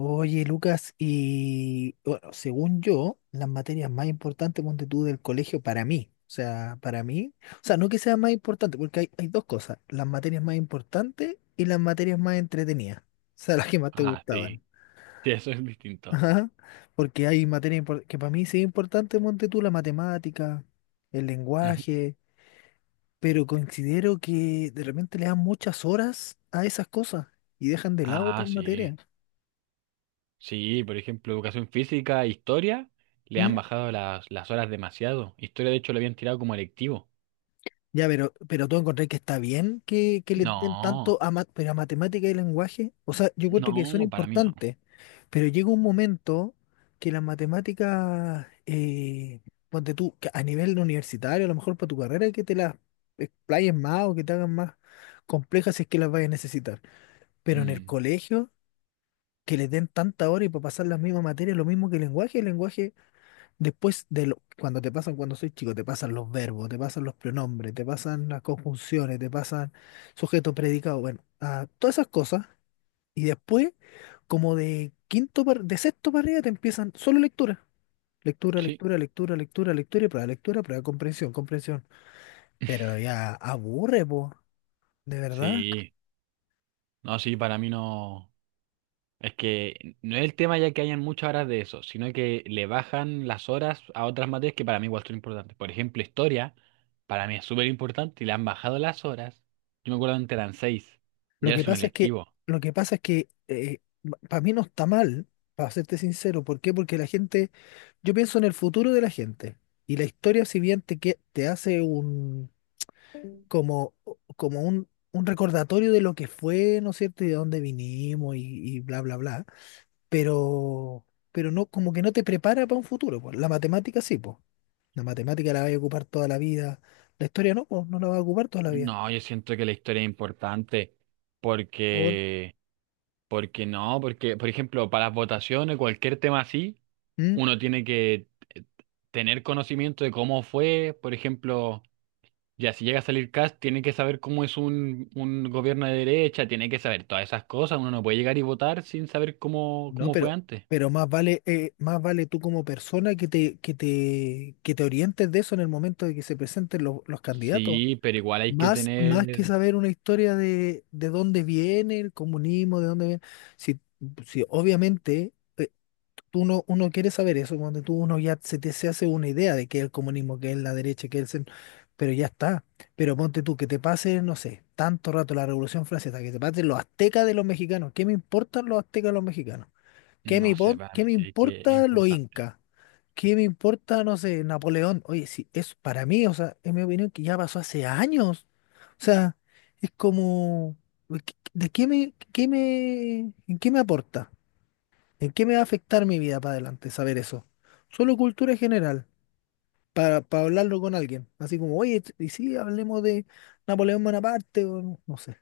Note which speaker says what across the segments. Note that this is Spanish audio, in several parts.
Speaker 1: Oye, Lucas, y bueno, según yo, las materias más importantes, ponte tú, del colegio para mí, o sea, para mí, o sea, no que sea más importante, porque hay dos cosas, las materias más importantes y las materias más entretenidas, o sea, las que más te
Speaker 2: Ah,
Speaker 1: gustaban.
Speaker 2: sí. Sí, eso es distinto.
Speaker 1: Ajá, porque hay que para mí sí es importante, ponte tú, la matemática, el
Speaker 2: Ujú.
Speaker 1: lenguaje, pero considero que de repente le dan muchas horas a esas cosas y dejan de lado
Speaker 2: Ah,
Speaker 1: otras
Speaker 2: sí.
Speaker 1: materias.
Speaker 2: Sí, por ejemplo, educación física, historia, le han bajado las horas demasiado. Historia, de hecho, lo habían tirado como electivo.
Speaker 1: Ya, pero tú encontrás que está bien que le den
Speaker 2: No,
Speaker 1: tanto a, pero a matemática y lenguaje. O sea, yo encuentro que son
Speaker 2: no, para mí no.
Speaker 1: importantes, pero llega un momento que las matemáticas, ponte tú, que a nivel universitario, a lo mejor para tu carrera, que te las explayen más o que te hagan más complejas si es que las vayas a necesitar. Pero en el
Speaker 2: Mm,
Speaker 1: colegio, que les den tanta hora y para pasar las mismas materias, lo mismo que el lenguaje, el lenguaje. Cuando te pasan, cuando soy chico, te pasan los verbos, te pasan los pronombres, te pasan las conjunciones, te pasan sujeto, predicado, bueno, todas esas cosas. Y después, como de quinto, de sexto para arriba, te empiezan solo lectura. Lectura,
Speaker 2: sí,
Speaker 1: lectura, lectura, lectura, lectura y prueba, lectura, prueba, comprensión, comprensión. Pero ya aburre, po, de verdad.
Speaker 2: sí. No, sí, para mí no. Es que no es el tema ya que hayan muchas horas de eso, sino que le bajan las horas a otras materias que para mí igual son importantes. Por ejemplo, historia, para mí es súper importante y le han bajado las horas. Yo me acuerdo antes eran seis,
Speaker 1: Lo
Speaker 2: ya
Speaker 1: que
Speaker 2: es un
Speaker 1: pasa es que,
Speaker 2: electivo.
Speaker 1: lo que pasa es que para mí no está mal, para serte sincero. ¿Por qué? Porque la gente, yo pienso en el futuro de la gente. Y la historia, si bien te hace un, como, como un recordatorio de lo que fue, ¿no es cierto? Y de dónde vinimos y bla, bla, bla. Pero, pero no, como que no te prepara para un futuro, po. La matemática sí, pues. La matemática la vas a ocupar toda la vida. La historia no, pues, no la vas a ocupar toda la vida.
Speaker 2: No, yo siento que la historia es importante
Speaker 1: Por,
Speaker 2: porque, porque no, porque, por ejemplo, para las votaciones, cualquier tema así, uno tiene que eh, tener conocimiento de cómo fue, por ejemplo. Ya, si llega a salir Cast, tiene que saber cómo es un gobierno de derecha, tiene que saber todas esas cosas. Uno no puede llegar y votar sin saber cómo,
Speaker 1: no,
Speaker 2: cómo fue antes.
Speaker 1: pero más vale tú como persona que te orientes de eso en el momento de que se presenten los candidatos.
Speaker 2: Sí, pero igual
Speaker 1: Sí.
Speaker 2: hay que
Speaker 1: Más, más que
Speaker 2: tener,
Speaker 1: saber una historia de dónde viene el comunismo, de dónde viene. Si, si obviamente tú no, uno quiere saber eso, cuando tú uno ya se hace una idea de qué es el comunismo, qué es la derecha, qué es el centro, pero ya está. Pero ponte tú que te pase, no sé, tanto rato la Revolución Francesa, que te pasen los aztecas de los mexicanos. ¿Qué me importan los aztecas de los mexicanos? ¿Qué me,
Speaker 2: no sé, para
Speaker 1: qué
Speaker 2: mí
Speaker 1: me
Speaker 2: sí que es
Speaker 1: importa los
Speaker 2: importante.
Speaker 1: incas? ¿Qué me importa, no sé, Napoleón? Oye, sí, es para mí, o sea, es mi opinión que ya pasó hace años. O sea, es como, ¿de qué me, en qué me aporta? ¿En qué me va a afectar mi vida para adelante saber eso? Solo cultura general, para hablarlo con alguien. Así como, oye, y sí, hablemos de Napoleón Bonaparte, o no, no sé.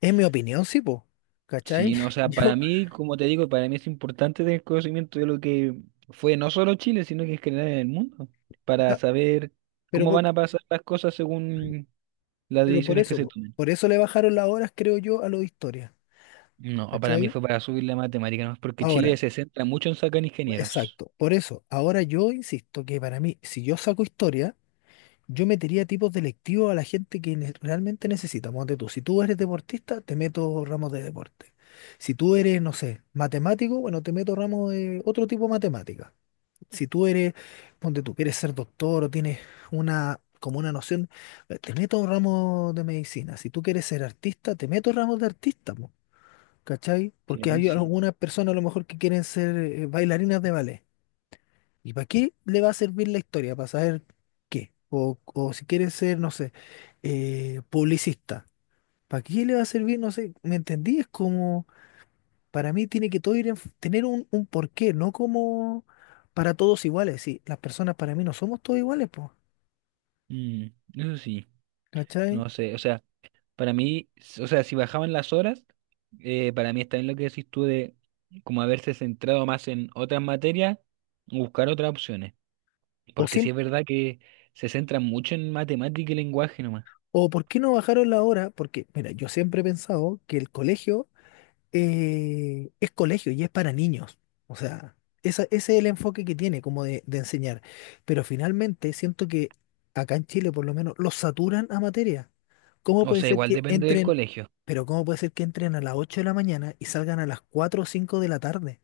Speaker 1: Es mi opinión, sí, po. ¿Cachai?
Speaker 2: Sí, no, o sea,
Speaker 1: Yo,
Speaker 2: para
Speaker 1: o
Speaker 2: mí, como te digo, para mí es importante tener conocimiento de lo que fue no solo Chile, sino que es general en el mundo, para
Speaker 1: sea,
Speaker 2: saber
Speaker 1: pero
Speaker 2: cómo
Speaker 1: por-
Speaker 2: van a pasar las cosas según las
Speaker 1: Pero por
Speaker 2: decisiones que
Speaker 1: eso,
Speaker 2: se
Speaker 1: po,
Speaker 2: tomen.
Speaker 1: por eso le bajaron las horas, creo yo, a lo de historia.
Speaker 2: No, para mí
Speaker 1: ¿Cachai?
Speaker 2: fue para subir la matemática, ¿no? Porque Chile
Speaker 1: Ahora,
Speaker 2: se centra mucho en sacar ingenieros.
Speaker 1: exacto, por eso. Ahora yo insisto que para mí, si yo saco historia, yo metería tipos de lectivo a la gente que realmente necesita. Ponte tú, si tú eres deportista, te meto ramos de deporte. Si tú eres, no sé, matemático, bueno, te meto ramos de otro tipo de matemática. Si tú eres, ponte tú, quieres ser doctor o tienes una, como una noción, te meto un ramo de medicina. Si tú quieres ser artista, te meto ramos de artista. ¿Cachai?
Speaker 2: Sí,
Speaker 1: Porque
Speaker 2: ahí
Speaker 1: hay
Speaker 2: sí.
Speaker 1: algunas personas a lo mejor que quieren ser bailarinas de ballet. ¿Y para qué le va a servir la historia? ¿Para saber qué? O si quieren ser, no sé, publicista. ¿Para qué le va a servir? No sé, ¿me entendí? Es como, para mí tiene que todo ir en tener un porqué, no como para todos iguales. Sí, las personas para mí no somos todos iguales, pues.
Speaker 2: Mm, eso sí,
Speaker 1: ¿Cachai?
Speaker 2: no sé, o sea, para mí, o sea, si bajaban las horas, para mí está bien lo que decís tú de como haberse centrado más en otras materias, buscar otras opciones,
Speaker 1: O,
Speaker 2: porque
Speaker 1: siem-
Speaker 2: sí es verdad que se centran mucho en matemática y lenguaje nomás,
Speaker 1: o ¿Por qué no bajaron la hora? Porque, mira, yo siempre he pensado que el colegio es colegio y es para niños. O sea, ese es el enfoque que tiene como de enseñar. Pero finalmente siento que acá en Chile por lo menos los saturan a materia. ¿Cómo
Speaker 2: o
Speaker 1: puede
Speaker 2: sea,
Speaker 1: ser
Speaker 2: igual
Speaker 1: que Bueno,
Speaker 2: depende del
Speaker 1: entren,
Speaker 2: colegio.
Speaker 1: pero ¿cómo puede ser que entren a las 8 de la mañana y salgan a las 4 o 5 de la tarde?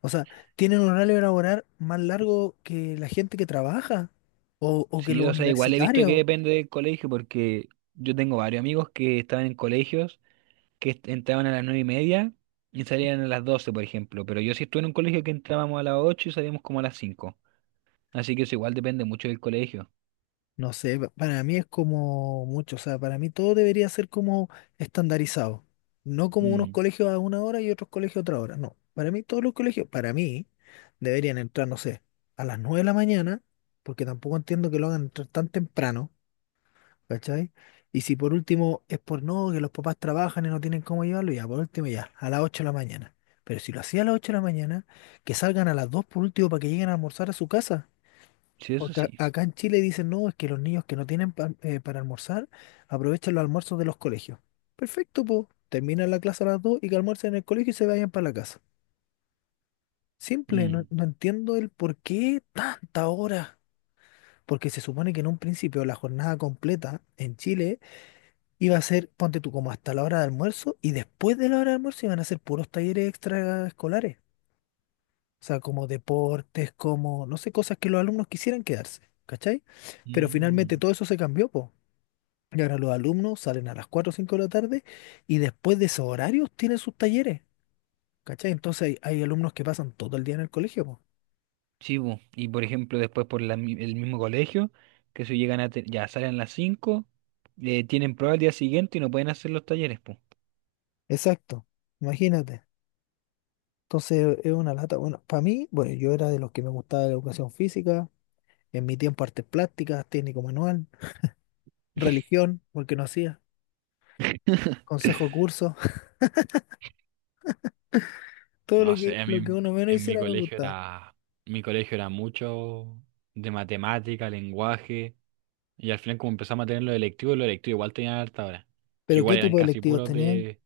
Speaker 1: O sea, tienen un horario laboral más largo que la gente que trabaja o que
Speaker 2: Sí,
Speaker 1: los
Speaker 2: o sea, igual he visto que
Speaker 1: universitarios.
Speaker 2: depende del colegio, porque yo tengo varios amigos que estaban en colegios que entraban a las 9:30 y salían a las 12:00 por ejemplo. Pero yo sí estuve en un colegio que entrábamos a las 8:00 y salíamos como a las 5:00. Así que eso igual depende mucho del colegio.
Speaker 1: No sé, para mí es como mucho, o sea, para mí todo debería ser como estandarizado, no como unos
Speaker 2: Mm,
Speaker 1: colegios a una hora y otros colegios a otra hora, no, para mí todos los colegios, para mí, deberían entrar, no sé, a las 9 de la mañana, porque tampoco entiendo que lo hagan entrar tan temprano, ¿cachai? Y si por último es por no, que los papás trabajan y no tienen cómo llevarlo, ya, por último ya, a las 8 de la mañana, pero si lo hacía a las 8 de la mañana, que salgan a las 2 por último para que lleguen a almorzar a su casa.
Speaker 2: sí, eso
Speaker 1: Porque
Speaker 2: sí.
Speaker 1: acá en Chile dicen, no, es que los niños que no tienen para almorzar aprovechan los almuerzos de los colegios. Perfecto, po. Terminan la clase a las 2 y que almuercen en el colegio y se vayan para la casa. Simple, no,
Speaker 2: Mm,
Speaker 1: no entiendo el por qué tanta hora. Porque se supone que en un principio la jornada completa en Chile iba a ser, ponte tú, como hasta la hora de almuerzo y después de la hora de almuerzo iban a ser puros talleres extraescolares. O sea, como deportes, como, no sé, cosas que los alumnos quisieran quedarse. ¿Cachai? Pero finalmente
Speaker 2: mm.
Speaker 1: todo eso se cambió, pues. Y ahora los alumnos salen a las 4 o 5 de la tarde y después de esos horarios tienen sus talleres, ¿cachai? Entonces hay alumnos que pasan todo el día en el colegio, po.
Speaker 2: Sí, bu. Y por ejemplo, después por la el mismo colegio, que si llegan a... Ya salen a las 5:00, tienen prueba el día siguiente y no pueden hacer los talleres, pues.
Speaker 1: Exacto, imagínate. Entonces es una lata. Bueno, para mí, bueno, yo era de los que me gustaba la educación física, en mi tiempo artes plásticas, técnico manual, religión, porque no hacía, consejo curso, todo
Speaker 2: No sé, a
Speaker 1: lo que
Speaker 2: mí
Speaker 1: uno menos
Speaker 2: en
Speaker 1: hiciera me gustaba.
Speaker 2: mi colegio era mucho de matemática, lenguaje. Y al final como empezamos a tener los electivos igual tenían harta hora. Que
Speaker 1: Pero ¿qué
Speaker 2: igual eran
Speaker 1: tipo de
Speaker 2: casi
Speaker 1: electivos
Speaker 2: puros
Speaker 1: teníais?
Speaker 2: de...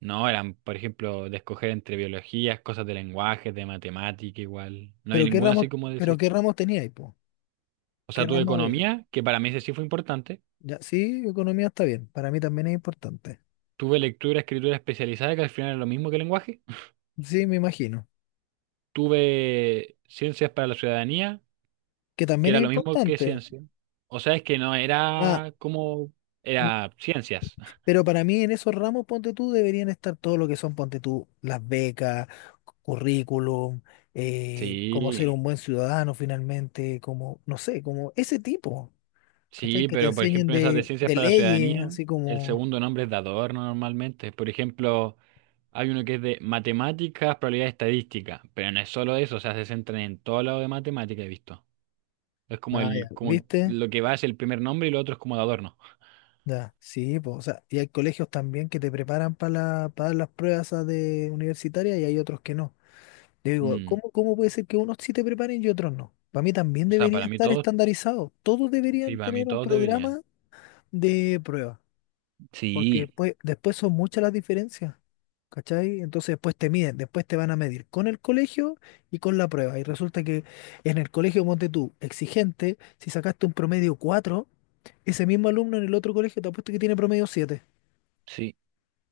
Speaker 2: No, eran, por ejemplo, de escoger entre biologías, cosas de lenguajes, de matemática, igual. No había
Speaker 1: ¿Pero qué
Speaker 2: ninguna
Speaker 1: ramos,
Speaker 2: así como
Speaker 1: pero
Speaker 2: decís
Speaker 1: qué
Speaker 2: tú.
Speaker 1: ramos teníais, po?
Speaker 2: O
Speaker 1: ¿Qué
Speaker 2: sea, tuve
Speaker 1: ramos había?
Speaker 2: economía, que para mí ese sí fue importante.
Speaker 1: Ya, sí, economía está bien, para mí también es importante.
Speaker 2: Tuve lectura, escritura especializada, que al final era lo mismo que lenguaje.
Speaker 1: Sí, me imagino.
Speaker 2: Tuve ciencias para la ciudadanía,
Speaker 1: Que
Speaker 2: que
Speaker 1: también
Speaker 2: era
Speaker 1: es
Speaker 2: lo mismo que
Speaker 1: importante.
Speaker 2: ciencia. O sea, es que no
Speaker 1: Ah,
Speaker 2: era como...
Speaker 1: Bueno,
Speaker 2: Era ciencias.
Speaker 1: pero para mí en esos ramos, ponte tú, deberían estar todo lo que son, ponte tú, las becas, currículum, cómo ser
Speaker 2: Sí.
Speaker 1: un buen ciudadano finalmente, como, no sé, como ese tipo, ¿cachai?
Speaker 2: Sí,
Speaker 1: Que te
Speaker 2: pero por
Speaker 1: enseñen
Speaker 2: ejemplo en esas de ciencias
Speaker 1: de
Speaker 2: para la
Speaker 1: leyes,
Speaker 2: ciudadanía,
Speaker 1: así
Speaker 2: el
Speaker 1: como,
Speaker 2: segundo nombre es de adorno normalmente. Por ejemplo, hay uno que es de matemáticas, probabilidad estadística, pero no es solo eso, o sea, se centran en todo lado de matemática, he visto. Es como
Speaker 1: ah, ya,
Speaker 2: el, como
Speaker 1: ¿viste?
Speaker 2: lo que va es el primer nombre y lo otro es como de adorno.
Speaker 1: Ya, sí, pues, o sea, y hay colegios también que te preparan para para las pruebas esas de universitarias y hay otros que no. Yo digo,
Speaker 2: Mm.
Speaker 1: ¿cómo, cómo puede ser que unos sí te preparen y otros no? Para mí también
Speaker 2: O sea,
Speaker 1: debería
Speaker 2: para mí
Speaker 1: estar
Speaker 2: todos,
Speaker 1: estandarizado. Todos
Speaker 2: sí,
Speaker 1: deberían
Speaker 2: para mí
Speaker 1: tener un
Speaker 2: todos deberían.
Speaker 1: programa de prueba, porque
Speaker 2: Sí,
Speaker 1: después, después son muchas las diferencias, ¿cachai? Entonces después te miden, después te van a medir con el colegio y con la prueba. Y resulta que en el colegio, ponte tú, exigente, si sacaste un promedio cuatro, ese mismo alumno en el otro colegio te apuesto que tiene promedio siete,
Speaker 2: sí.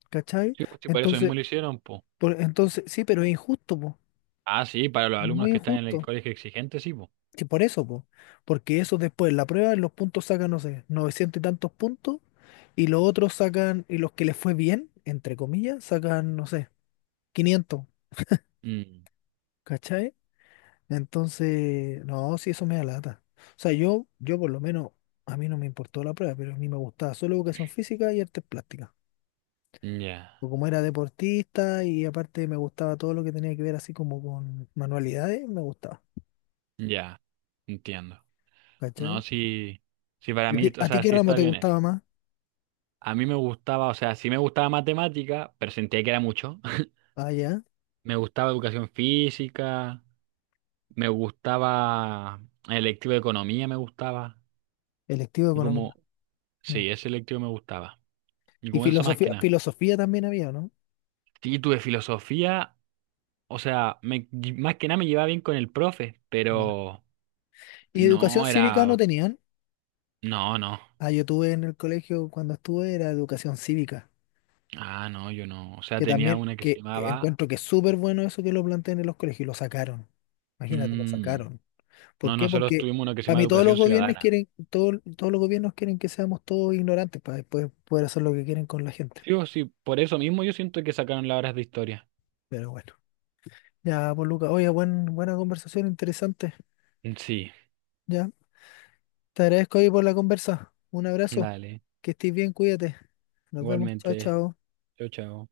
Speaker 1: ¿cachai?
Speaker 2: Sí, pues, sí, por eso
Speaker 1: Entonces,
Speaker 2: mismo lo hicieron, po.
Speaker 1: entonces sí, pero es injusto, po.
Speaker 2: Ah, sí, para los
Speaker 1: Es
Speaker 2: alumnos
Speaker 1: muy
Speaker 2: que están en el
Speaker 1: injusto.
Speaker 2: colegio exigente, sí, po.
Speaker 1: Sí, por eso, po. Porque eso después, la prueba, los puntos sacan, no sé, 900 y tantos puntos, y los que les fue bien, entre comillas, sacan, no sé, quinientos,
Speaker 2: Mm,
Speaker 1: ¿cachai? Entonces, no, sí, eso me da lata. O sea, yo por lo menos, a mí no me importó la prueba, pero a mí me gustaba solo educación física y artes plásticas.
Speaker 2: ya,
Speaker 1: Porque como era deportista y aparte me gustaba todo lo que tenía que ver así como con manualidades, me gustaba,
Speaker 2: ya, entiendo. No,
Speaker 1: ¿cachai?
Speaker 2: sí, sí, para mí, o
Speaker 1: A ti
Speaker 2: sea,
Speaker 1: qué
Speaker 2: sí
Speaker 1: ramo
Speaker 2: está
Speaker 1: te
Speaker 2: bien eso.
Speaker 1: gustaba más?
Speaker 2: A mí me gustaba, o sea, sí me gustaba matemática, pero sentía que era mucho.
Speaker 1: Ah, ya,
Speaker 2: Me gustaba educación física, me gustaba el electivo de economía, me gustaba.
Speaker 1: electivo de
Speaker 2: Y como,
Speaker 1: economía.
Speaker 2: sí, ese electivo me gustaba. Y
Speaker 1: Y
Speaker 2: como eso más que
Speaker 1: filosofía,
Speaker 2: nada.
Speaker 1: filosofía también había, ¿no?
Speaker 2: Y tuve filosofía, o sea, me, más que nada me llevaba bien con el profe,
Speaker 1: Ya.
Speaker 2: pero
Speaker 1: ¿Y educación
Speaker 2: no
Speaker 1: cívica no
Speaker 2: era,
Speaker 1: tenían?
Speaker 2: no, no.
Speaker 1: Ah, yo tuve en el colegio cuando estuve era educación cívica,
Speaker 2: Ah, no, yo no. O sea,
Speaker 1: que
Speaker 2: tenía
Speaker 1: también
Speaker 2: una que se
Speaker 1: que
Speaker 2: llamaba...
Speaker 1: encuentro que es súper bueno eso que lo planteen en los colegios y lo sacaron. Imagínate, lo
Speaker 2: Mm,
Speaker 1: sacaron. ¿Por
Speaker 2: no,
Speaker 1: qué?
Speaker 2: nosotros
Speaker 1: Porque
Speaker 2: tuvimos una que se
Speaker 1: para
Speaker 2: llama
Speaker 1: mí todos los
Speaker 2: Educación
Speaker 1: gobiernos
Speaker 2: Ciudadana.
Speaker 1: quieren, todos los gobiernos quieren que seamos todos ignorantes para después poder hacer lo que quieren con la gente.
Speaker 2: Sí, o sí, por eso mismo yo siento que sacaron las horas de historia.
Speaker 1: Pero bueno. Ya, pues Luca, oye, buen, buena conversación, interesante.
Speaker 2: Mm, sí,
Speaker 1: Ya. Te agradezco hoy por la conversa. Un abrazo.
Speaker 2: dale.
Speaker 1: Que estés bien, cuídate. Nos vemos. Chao,
Speaker 2: Igualmente.
Speaker 1: chao.
Speaker 2: Chao, chao.